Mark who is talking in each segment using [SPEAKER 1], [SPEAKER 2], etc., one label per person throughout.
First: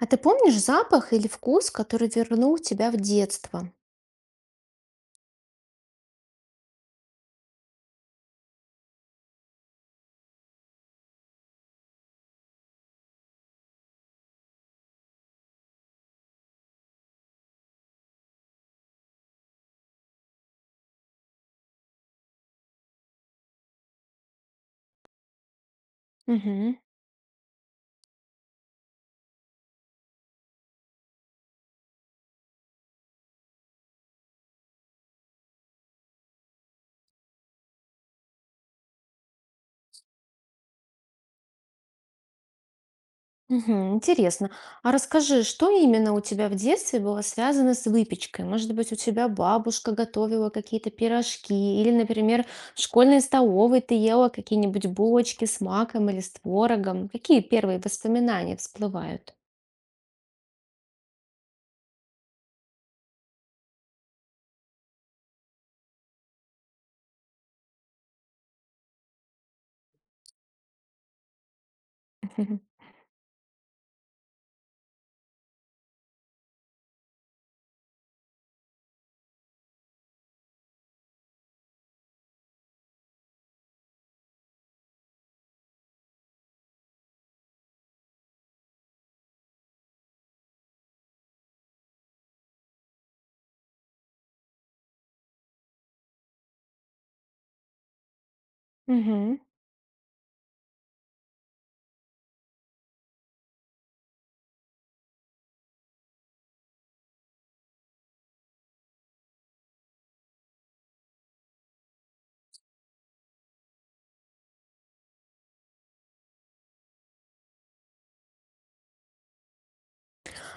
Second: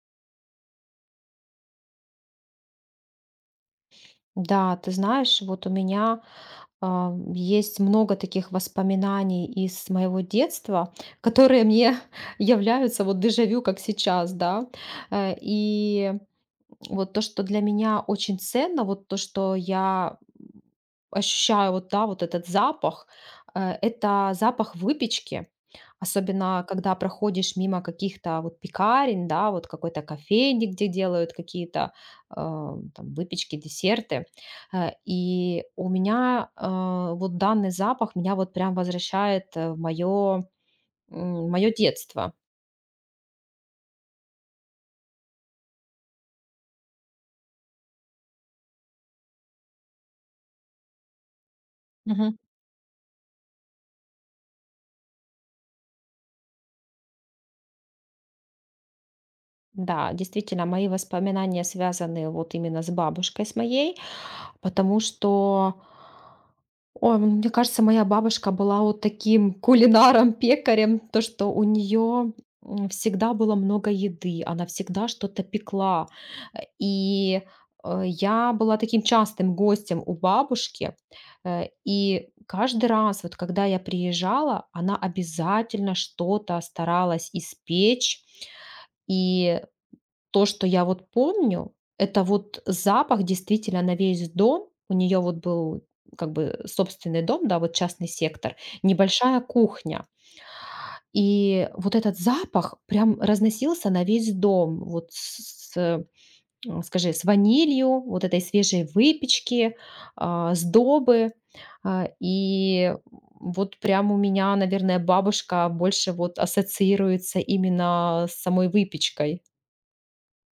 [SPEAKER 1] А ты помнишь запах или вкус, который вернул тебя в детство?
[SPEAKER 2] Да, ты знаешь, вот у меня есть много таких воспоминаний из моего детства, которые мне являются вот дежавю, как сейчас, да. И вот то, что для меня очень ценно, вот то, что я ощущаю вот, да, вот этот запах, это запах выпечки, особенно
[SPEAKER 1] Мгм.
[SPEAKER 2] когда проходишь мимо каких-то вот пекарен, да, вот какой-то кофейни, где делают какие-то там выпечки, десерты. И у меня вот данный запах меня вот прям возвращает в мое детство.
[SPEAKER 1] Мгм. Интересно. А расскажи, что именно у тебя в детстве было связано с выпечкой? Может быть, у тебя бабушка готовила какие-то пирожки, или, например, в школьной столовой ты ела какие-нибудь булочки с маком или с творогом? Какие первые воспоминания всплывают?
[SPEAKER 2] Да, действительно, мои воспоминания связаны вот именно с бабушкой с моей, потому что. Ой, мне кажется, моя бабушка была вот таким кулинаром, пекарем, то, что у нее всегда было много еды, она всегда что-то пекла. И я была таким частым гостем у бабушки, и каждый раз, вот когда я приезжала, она обязательно что-то старалась испечь, и то, что я вот помню, это вот запах действительно на весь дом. У нее вот был как бы собственный дом, да, вот частный сектор, небольшая кухня. И вот этот запах прям разносился на весь дом. Вот с, э, м, скажи, с ванилью, вот этой свежей выпечки, сдобы. И вот прям у меня, наверное, бабушка больше вот ассоциируется именно с самой выпечкой.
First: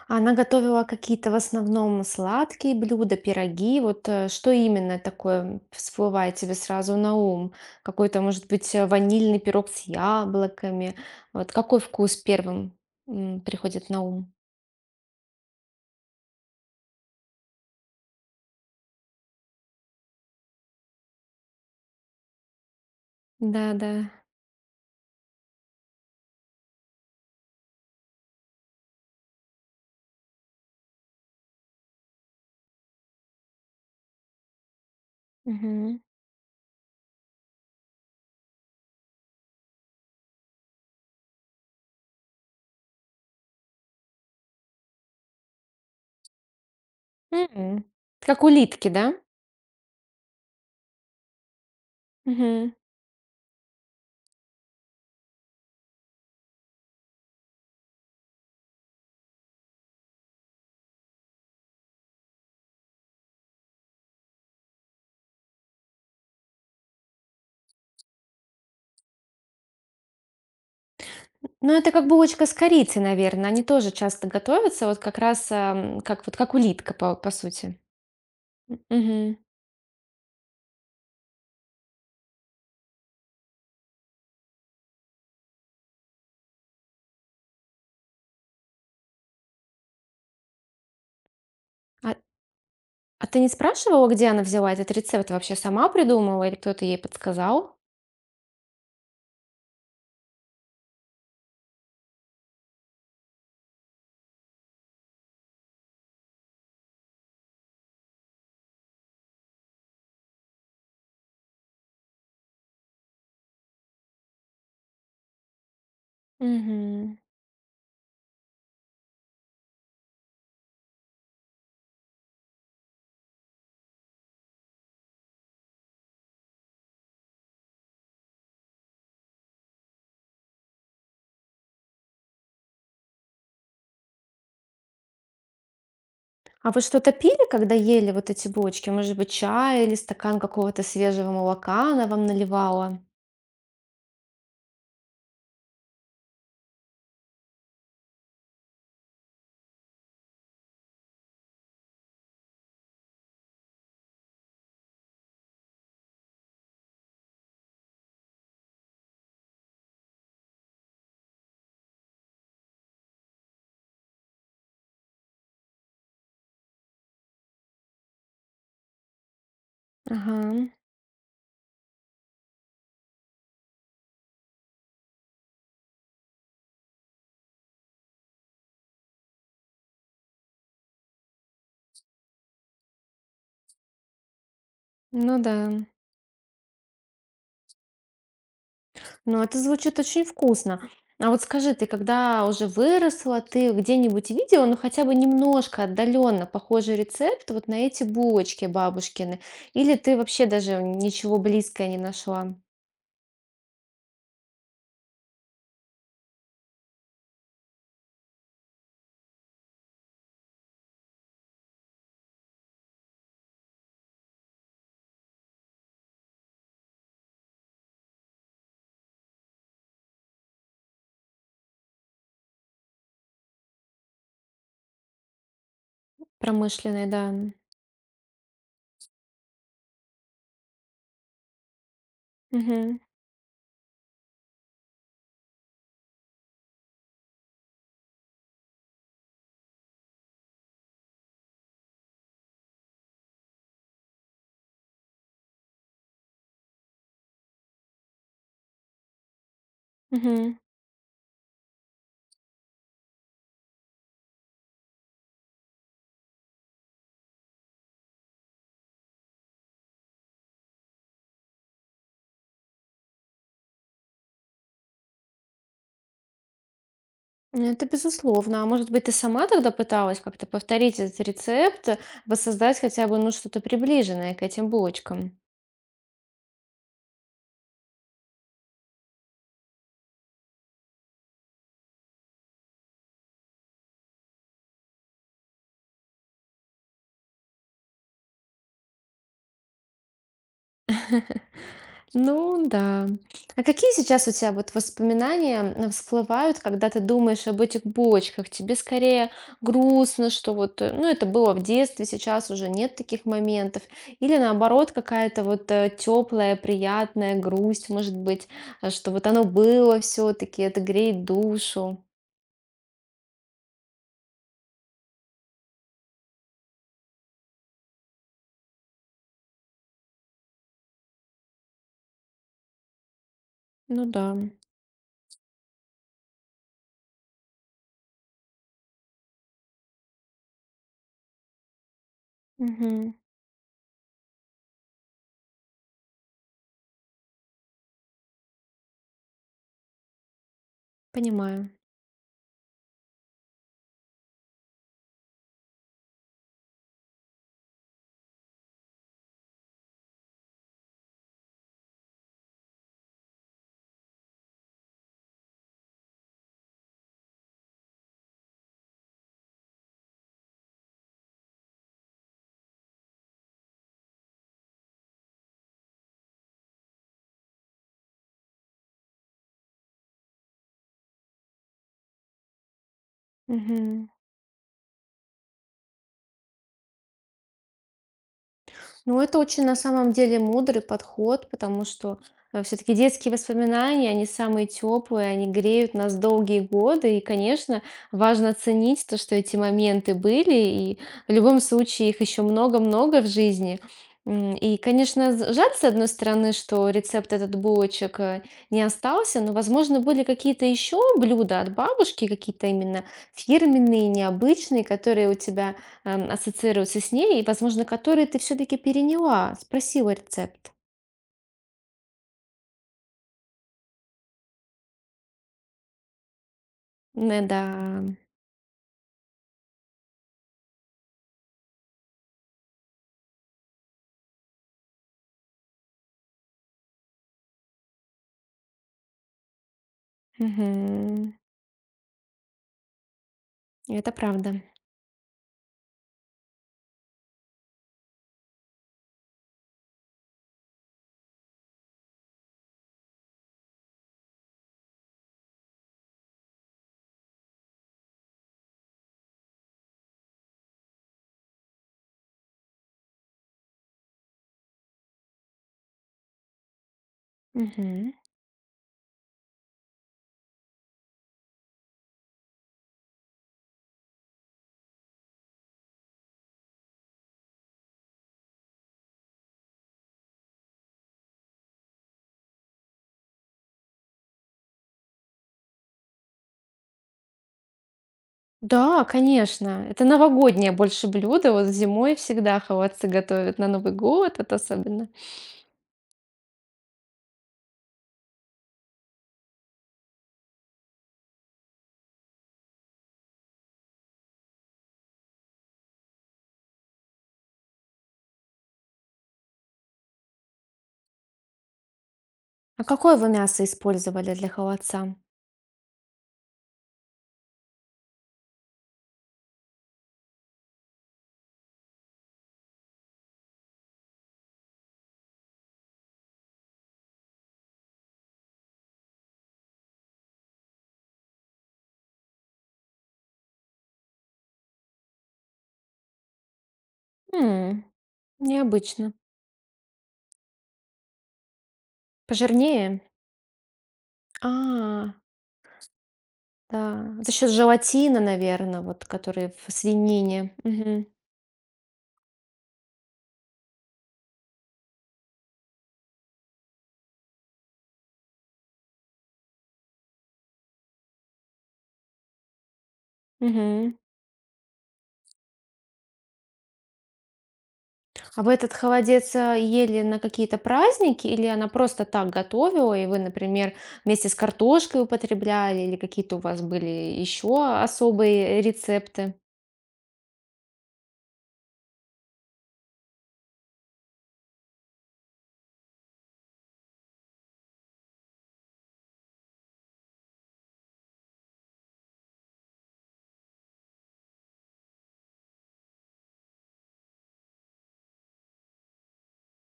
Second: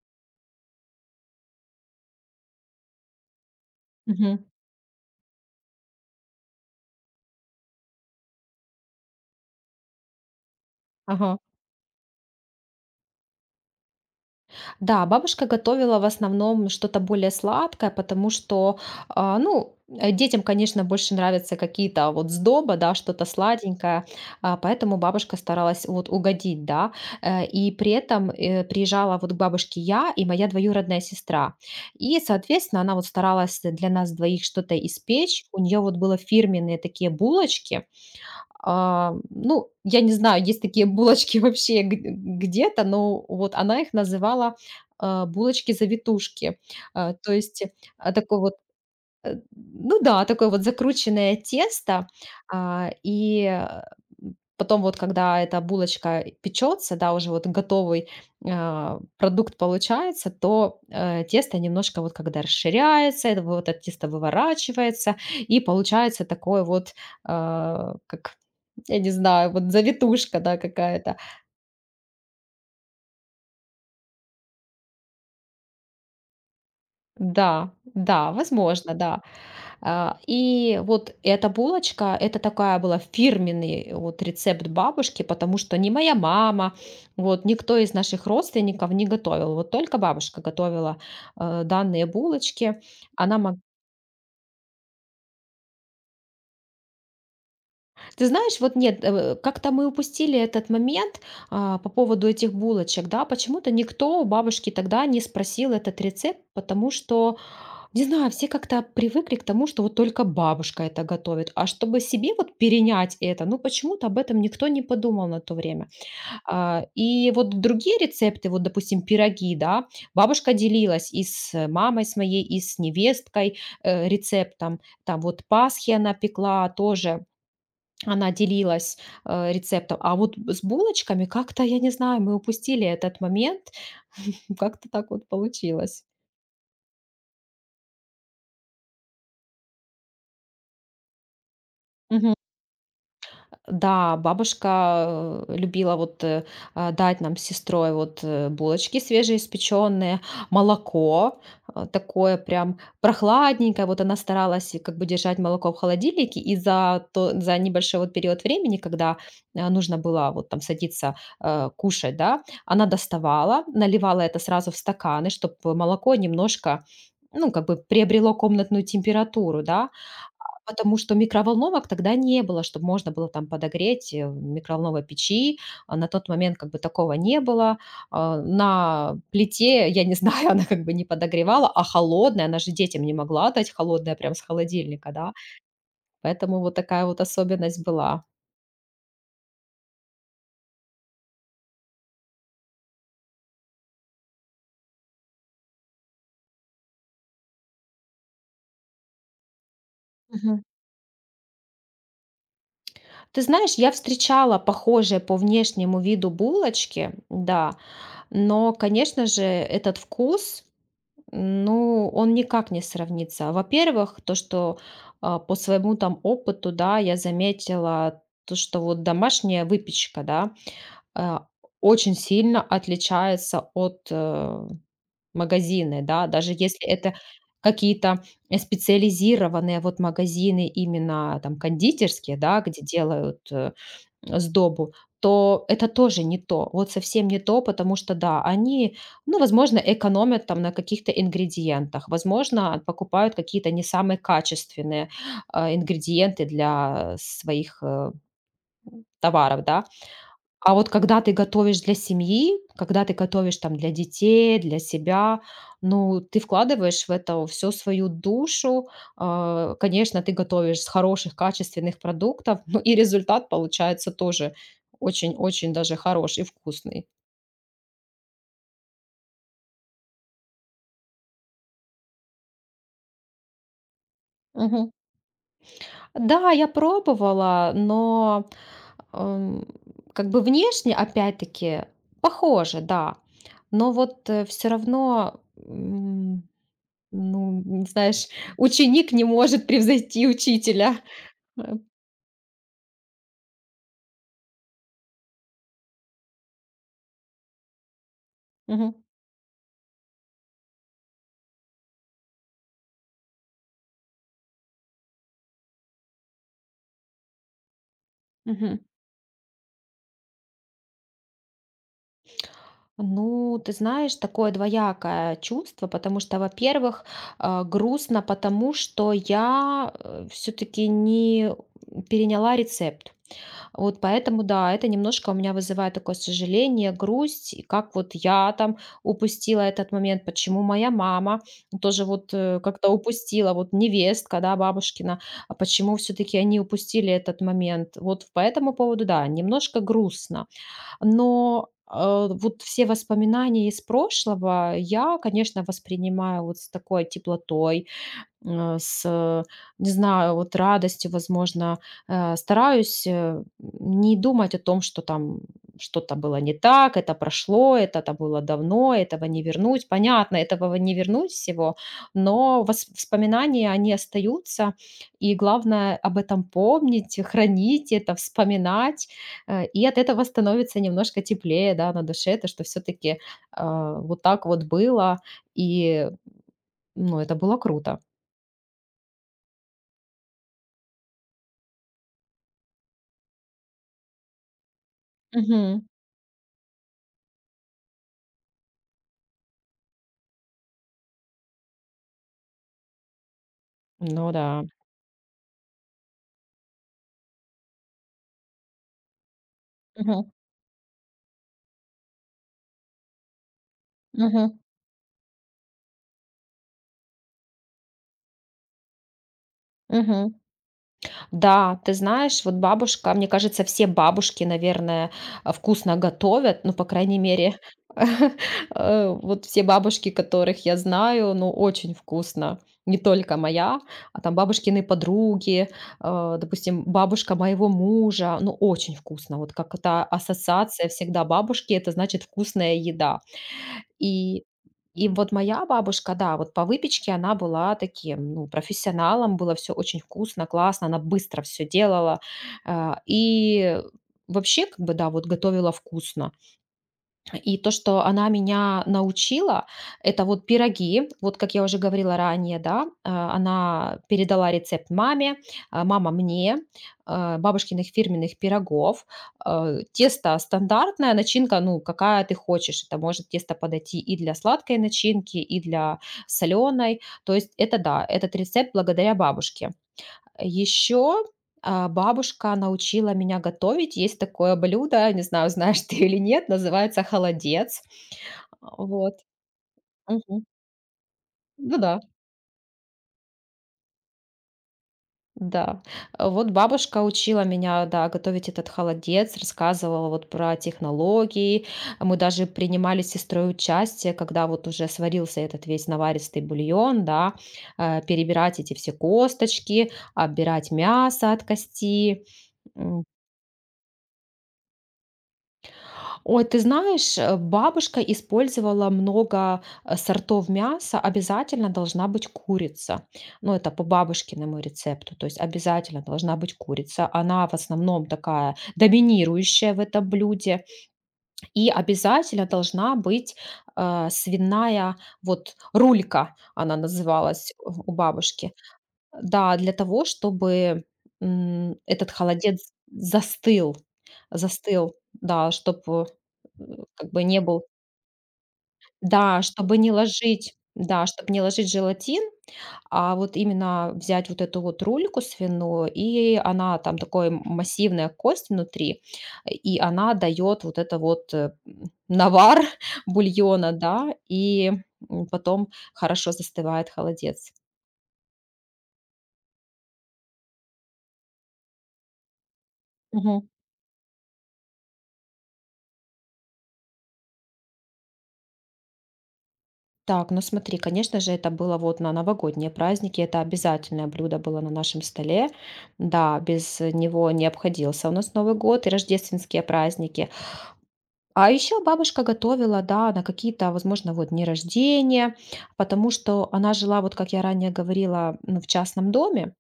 [SPEAKER 1] Она готовила какие-то в основном сладкие блюда, пироги. Вот,
[SPEAKER 2] Мгм.
[SPEAKER 1] что именно такое всплывает тебе сразу на ум? Какой-то, может быть, ванильный пирог с яблоками?
[SPEAKER 2] Ага.
[SPEAKER 1] Вот какой вкус первым приходит на ум?
[SPEAKER 2] Да, бабушка готовила в основном что-то более сладкое, потому что, ну, детям, конечно, больше нравятся какие-то вот сдоба, да, что-то
[SPEAKER 1] Да, да.
[SPEAKER 2] сладенькое, поэтому бабушка старалась вот угодить, да, и при этом приезжала вот к бабушке я и моя двоюродная сестра, и, соответственно, она вот старалась для нас двоих что-то испечь, у нее вот
[SPEAKER 1] Мгм.
[SPEAKER 2] было фирменные такие булочки, ну, я не знаю, есть такие булочки вообще г где-то, но вот она их называла, булочки-завитушки. То есть,
[SPEAKER 1] М.
[SPEAKER 2] такой
[SPEAKER 1] Как
[SPEAKER 2] вот.
[SPEAKER 1] улитки, да?
[SPEAKER 2] Э, ну да, такое вот закрученное тесто,
[SPEAKER 1] Мгм.
[SPEAKER 2] и, потом вот, когда эта булочка печется, да, уже вот готовый, продукт получается, то, тесто немножко вот когда расширяется, это вот это тесто выворачивается, и получается такое вот, как, я не знаю, вот завитушка, да, какая-то.
[SPEAKER 1] Ну, это как булочка с корицей, наверное. Они тоже часто готовятся, вот как раз, как вот как улитка, по
[SPEAKER 2] Да,
[SPEAKER 1] сути.
[SPEAKER 2] да,
[SPEAKER 1] М,
[SPEAKER 2] возможно, да.
[SPEAKER 1] мгм.
[SPEAKER 2] И вот эта это такая была фирменный вот рецепт бабушки, потому что ни моя мама, вот никто из наших родственников не готовил. Вот только бабушка готовила, данные
[SPEAKER 1] А
[SPEAKER 2] булочки.
[SPEAKER 1] А
[SPEAKER 2] Она
[SPEAKER 1] ты не
[SPEAKER 2] мог
[SPEAKER 1] спрашивала, где она взяла этот рецепт? Вообще сама придумала или кто-то ей подсказал?
[SPEAKER 2] Ты знаешь, вот нет, как-то мы упустили этот момент, по поводу этих булочек, да. Почему-то никто у бабушки тогда не спросил этот рецепт, потому что. Не знаю, все как-то привыкли к тому, что вот только бабушка это готовит. А чтобы себе вот перенять это, ну почему-то об этом никто не подумал на то время.
[SPEAKER 1] Мгм.
[SPEAKER 2] И вот другие рецепты, вот, допустим, пироги, да, бабушка делилась и с мамой с моей, и с невесткой рецептом. Там вот Пасхи она пекла тоже, она делилась рецептом. А вот с булочками как-то, я не знаю, мы упустили этот момент. Как-то так вот получилось.
[SPEAKER 1] А вы что-то пили, когда ели вот эти булочки? Может быть, чай или стакан какого-то свежего молока она вам наливала?
[SPEAKER 2] Да, бабушка, любила вот, дать нам с сестрой вот, булочки свежеиспечённые, молоко, такое прям прохладненькое. Вот она старалась и как бы держать молоко в холодильнике, и за то за небольшой вот период времени, когда, нужно было вот там садиться, кушать, да, она доставала, наливала это сразу в стаканы, чтобы молоко немножко, ну, как бы приобрело комнатную температуру, да.
[SPEAKER 1] Ага,
[SPEAKER 2] Потому что микроволновок тогда не было, чтобы можно было там подогреть, в микроволновой печи. А на тот момент как бы такого не было. На плите, я не знаю, она как бы не подогревала, а холодная, она же детям не могла дать холодная, прям с холодильника, да.
[SPEAKER 1] ну да.
[SPEAKER 2] Поэтому вот такая вот особенность была.
[SPEAKER 1] Ну, это звучит очень вкусно. А вот скажи, ты когда уже выросла, ты где-нибудь видела, ну хотя бы немножко отдаленно похожий рецепт вот на эти булочки бабушкины? Или ты вообще
[SPEAKER 2] Мгм.
[SPEAKER 1] даже ничего близкое не нашла?
[SPEAKER 2] Ты знаешь, я встречала похожие по внешнему виду булочки, да, но, конечно же, этот вкус. Ну, он никак не сравнится. Во-первых, то, что по своему там опыту, да, я заметила то, что вот домашняя выпечка, да, а, очень сильно отличается от магазины, да, даже если
[SPEAKER 1] Промышленной,
[SPEAKER 2] это
[SPEAKER 1] да.
[SPEAKER 2] какие-то специализированные вот магазины именно там кондитерские, да, где
[SPEAKER 1] Мгм.
[SPEAKER 2] делают сдобу, то это тоже не то, вот совсем не то, потому что, да, они, ну, возможно, экономят там на каких-то ингредиентах, возможно, покупают какие-то не самые качественные ингредиенты для своих товаров, да,
[SPEAKER 1] Мгм.
[SPEAKER 2] а вот когда ты готовишь для семьи, когда ты готовишь там для детей, для себя, ну, ты вкладываешь в это всю свою душу. Конечно, ты готовишь с хороших, качественных продуктов, ну и результат получается тоже очень-очень даже хороший, вкусный.
[SPEAKER 1] Ну, это безусловно. А может быть, ты сама тогда пыталась как-то повторить этот рецепт, воссоздать хотя бы ну, что-то приближенное к этим
[SPEAKER 2] Мгм.
[SPEAKER 1] булочкам?
[SPEAKER 2] Да, я пробовала, но ам, как бы внешне, опять-таки, похоже, да. Но вот все равно. Ну, н знаешь, ученик не может превзойти учителя. Э,
[SPEAKER 1] Ну да. А какие сейчас у тебя вот воспоминания всплывают, когда ты думаешь об этих булочках? Тебе
[SPEAKER 2] Мгм,
[SPEAKER 1] скорее грустно, что вот, э, ну это было в детстве, сейчас уже нет таких моментов? Или наоборот, какая-то вот теплая, приятная грусть, может быть,
[SPEAKER 2] мгм.
[SPEAKER 1] что вот оно было все-таки, это греет душу?
[SPEAKER 2] Ну, ты знаешь, такое двоякое чувство, потому что, во-первых, грустно, потому что я, все таки не переняла рецепт. Вот
[SPEAKER 1] Ну да.
[SPEAKER 2] поэтому, да, это немножко у меня вызывает такое сожаление, грусть, и как вот я там упустила этот момент, почему моя мама тоже вот как-то
[SPEAKER 1] Мгм.
[SPEAKER 2] упустила, вот невестка, да, бабушкина, а почему все-таки они упустили этот момент. Вот по этому поводу, да, немножко грустно.
[SPEAKER 1] Понимаю.
[SPEAKER 2] Но вот все воспоминания из прошлого я, конечно, воспринимаю вот с такой теплотой. С, не знаю, вот радостью, возможно, стараюсь, не думать о том, что там что-то было не так, это прошло, это там было давно, этого не вернуть. Понятно, этого не вернуть всего, но воспоминания, они остаются, и главное об этом помнить, хранить это, вспоминать, и от этого становится немножко теплее, да, на душе, то, что все-таки
[SPEAKER 1] Мгм.
[SPEAKER 2] вот так вот было, и, ну, это было круто.
[SPEAKER 1] Ну, это очень на самом деле мудрый подход, потому что все-таки детские воспоминания, они самые теплые, они греют нас долгие годы, и, конечно, важно ценить то, что эти моменты были, и в любом случае их еще много-много в жизни.
[SPEAKER 2] Ну да.
[SPEAKER 1] И, конечно, жаль, с одной стороны, что рецепт этот булочек не остался, но, возможно, были
[SPEAKER 2] Мгм.
[SPEAKER 1] какие-то еще блюда от бабушки, какие-то именно фирменные,
[SPEAKER 2] Мгм.
[SPEAKER 1] необычные, которые у тебя ассоциируются с ней, и, возможно, которые ты все-таки переняла, спросила
[SPEAKER 2] Мгм.
[SPEAKER 1] рецепт.
[SPEAKER 2] Да, ты знаешь, вот бабушка, мне кажется, все бабушки, наверное, вкусно готовят, ну, по крайней мере,
[SPEAKER 1] Да.
[SPEAKER 2] вот все бабушки, которых я знаю, ну, очень вкусно. Не только моя, а там бабушкины подруги, а, допустим, бабушка моего мужа, ну, очень вкусно. Вот как эта ассоциация всегда
[SPEAKER 1] Мгм.
[SPEAKER 2] бабушки, это значит вкусная еда.
[SPEAKER 1] Это
[SPEAKER 2] И
[SPEAKER 1] правда.
[SPEAKER 2] и вот моя бабушка, да, вот по выпечке она была таким, ну, профессионалом, было все очень вкусно, классно, она быстро все делала. И вообще, как бы, да, вот готовила вкусно. И то, что она меня научила, это вот пироги. Вот как я уже говорила ранее, да, она передала рецепт маме, мама мне, бабушкиных
[SPEAKER 1] Мгм.
[SPEAKER 2] фирменных пирогов. Тесто стандартное, начинка, ну, какая ты хочешь. Это может тесто подойти и для сладкой начинки, и для соленой. То есть это да, этот рецепт благодаря бабушке. Еще, бабушка научила меня готовить. Есть такое блюдо, не знаю, знаешь ты или нет, называется холодец.
[SPEAKER 1] Да,
[SPEAKER 2] Вот.
[SPEAKER 1] конечно, это
[SPEAKER 2] Мгм.
[SPEAKER 1] новогоднее больше блюдо, вот
[SPEAKER 2] Ну да,
[SPEAKER 1] зимой всегда холодцы готовят на Новый год, это особенно.
[SPEAKER 2] да. Вот бабушка учила меня, да, готовить этот холодец, рассказывала вот про технологии. Мы даже принимали с сестрой участие, когда вот уже сварился этот весь наваристый бульон, да, перебирать эти все косточки, отбирать мясо от кости.
[SPEAKER 1] А
[SPEAKER 2] М,
[SPEAKER 1] какое вы мясо использовали для холодца?
[SPEAKER 2] Ой, ты знаешь, бабушка использовала много сортов мяса, обязательно должна быть курица. Ну, это по бабушкиному рецепту, то есть обязательно должна быть курица. Она в основном такая доминирующая в этом блюде. И обязательно должна быть свиная вот рулька, она называлась у
[SPEAKER 1] М,
[SPEAKER 2] у бабушки.
[SPEAKER 1] Необычно.
[SPEAKER 2] Да, для того, чтобы, этот холодец
[SPEAKER 1] Пожирнее?
[SPEAKER 2] застыл,
[SPEAKER 1] А,
[SPEAKER 2] да, чтобы, э, как
[SPEAKER 1] да,
[SPEAKER 2] бы
[SPEAKER 1] за
[SPEAKER 2] не
[SPEAKER 1] счет
[SPEAKER 2] был
[SPEAKER 1] желатина, наверное, вот
[SPEAKER 2] да,
[SPEAKER 1] который в
[SPEAKER 2] чтобы не
[SPEAKER 1] свинине.
[SPEAKER 2] ложить,
[SPEAKER 1] Мгм.
[SPEAKER 2] да, чтобы не ложить желатин, а вот именно взять вот эту вот рульку свиную, и она там такой массивная кость внутри, и она дает вот это вот, навар бульона,
[SPEAKER 1] Мгм.
[SPEAKER 2] да, и, потом хорошо застывает холодец.
[SPEAKER 1] А вы этот холодец, ели на какие-то праздники или она просто так готовила, и вы,
[SPEAKER 2] Мгм.
[SPEAKER 1] например, вместе с картошкой употребляли, или какие-то у вас были еще особые рецепты?
[SPEAKER 2] Так, ну смотри, конечно же, это было вот на новогодние праздники, это обязательное блюдо было на нашем столе. Да, без него не обходился у нас Новый год и рождественские праздники. А еще бабушка готовила, да, на какие-то, возможно, вот дни рождения, потому что она жила, вот как я ранее говорила, ну, в частном доме,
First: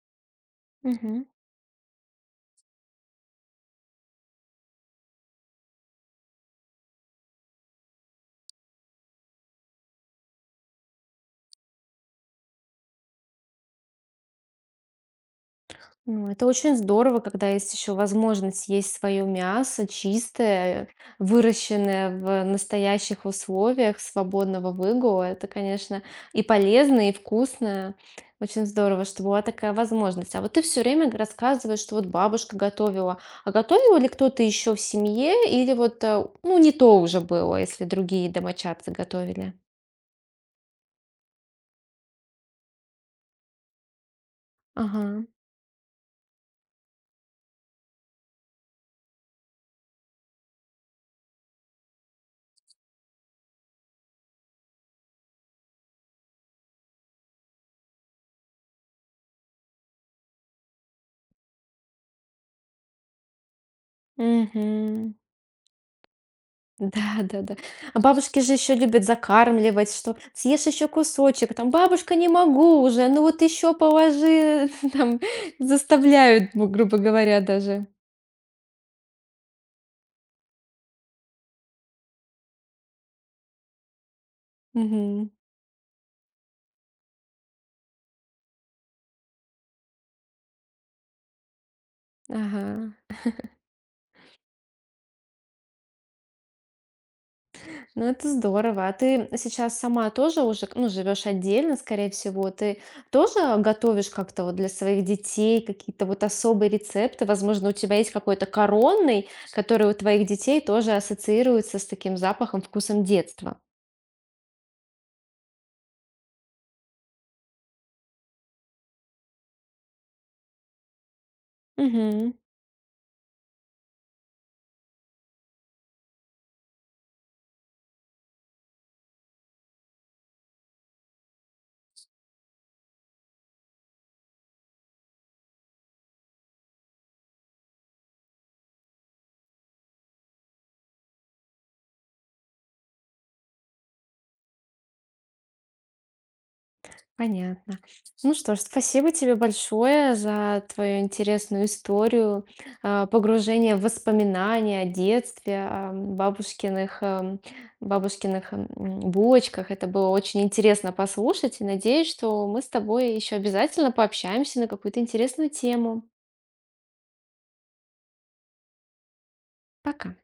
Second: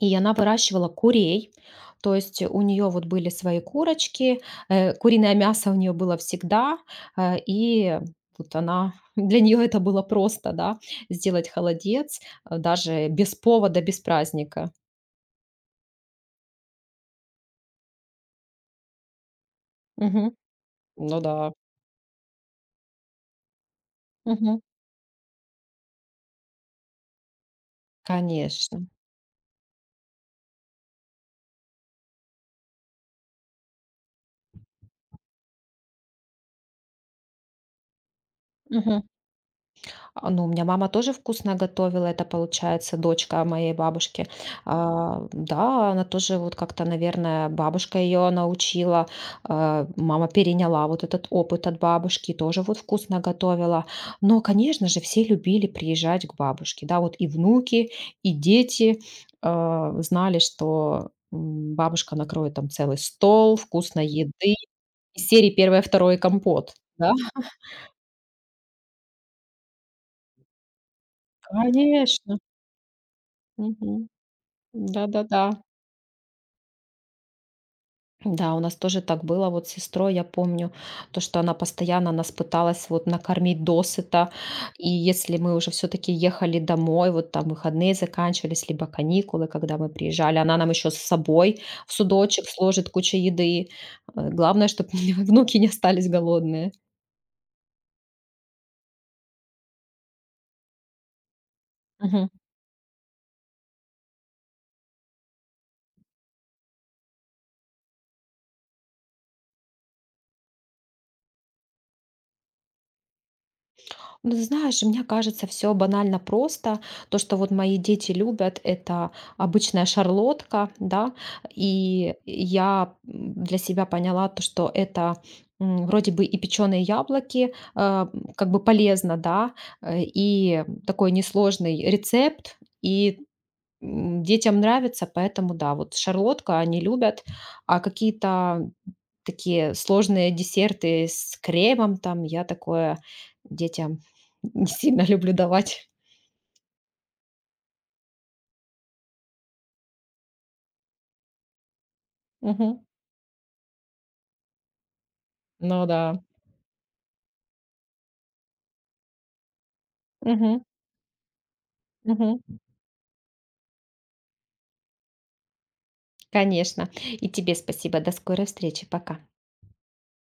[SPEAKER 2] и она выращивала курей. То есть у нее вот были свои курочки, куриное мясо у нее было всегда, и вот она для нее это было просто, да, сделать холодец даже без повода, без праздника.
[SPEAKER 1] Ну, это очень здорово, когда есть еще возможность есть свое мясо
[SPEAKER 2] Мгм.
[SPEAKER 1] чистое,
[SPEAKER 2] Ну да.
[SPEAKER 1] выращенное в настоящих условиях
[SPEAKER 2] Мгм.
[SPEAKER 1] свободного выгула. Это, конечно, и полезно, и вкусно. Очень
[SPEAKER 2] Конечно.
[SPEAKER 1] здорово, что была такая возможность. А вот ты все время рассказываешь, что вот бабушка готовила. А готовила ли кто-то еще в семье? Или вот, ну, не то уже было, если другие домочадцы готовили?
[SPEAKER 2] Ну, у меня мама тоже вкусно готовила. Это, получается, дочка моей бабушки.
[SPEAKER 1] Ага.
[SPEAKER 2] Да, она тоже вот как-то, наверное, бабушка ее научила. Мама переняла вот этот опыт от бабушки, тоже вот вкусно готовила. Но, конечно же, все любили приезжать к бабушке. Да, вот и внуки, и дети знали, что бабушка накроет там целый стол, вкусной еды.
[SPEAKER 1] Угу.
[SPEAKER 2] Из серии первое, второе компот.
[SPEAKER 1] Да,
[SPEAKER 2] Да,
[SPEAKER 1] да-да. А бабушки же еще любят закармливать, что съешь еще кусочек, там: "Бабушка, не
[SPEAKER 2] конечно.
[SPEAKER 1] могу уже, ну вот еще
[SPEAKER 2] Мгм.
[SPEAKER 1] положи". Там
[SPEAKER 2] Да-да-да.
[SPEAKER 1] заставляют, ну, грубо говоря, даже.
[SPEAKER 2] Да, у нас тоже так было вот с сестрой, я помню, то, что она постоянно нас пыталась вот накормить досыта, и
[SPEAKER 1] Мгм.
[SPEAKER 2] если мы уже все-таки ехали домой, вот там выходные заканчивались, либо каникулы, когда мы приезжали, она нам еще с собой в судочек
[SPEAKER 1] Ага.
[SPEAKER 2] сложит кучу еды. Главное, чтобы внуки не остались голодные.
[SPEAKER 1] Ну, это здорово. А ты сейчас сама тоже уже, ну, живешь отдельно, скорее
[SPEAKER 2] Мгм.
[SPEAKER 1] всего. Ты тоже готовишь как-то вот для своих детей какие-то вот особые рецепты? Возможно, у тебя есть какой-то коронный, который у твоих детей тоже ассоциируется с таким запахом, вкусом детства?
[SPEAKER 2] Ну, ты знаешь, мне кажется, все банально просто. То, что вот мои дети любят, это обычная шарлотка, да, и
[SPEAKER 1] Мгм.
[SPEAKER 2] я для себя поняла то, что это вроде бы и печеные яблоки, как бы полезно, да, и такой несложный рецепт, и детям нравится, поэтому, да, вот шарлотка они любят, а какие-то такие сложные десерты с кремом там. Я такое детям не сильно люблю давать.
[SPEAKER 1] Понятно. Ну что ж, спасибо тебе большое за твою интересную историю,
[SPEAKER 2] Мгм.
[SPEAKER 1] погружение в воспоминания о детстве,
[SPEAKER 2] Ну
[SPEAKER 1] о
[SPEAKER 2] да.
[SPEAKER 1] бабушкиных булочках. Это было очень
[SPEAKER 2] Мгм.
[SPEAKER 1] интересно послушать, и надеюсь,
[SPEAKER 2] Мгм.
[SPEAKER 1] что мы с тобой еще обязательно пообщаемся на какую-то интересную тему.
[SPEAKER 2] Конечно. И тебе спасибо. До скорой встречи. Пока.
[SPEAKER 1] Пока.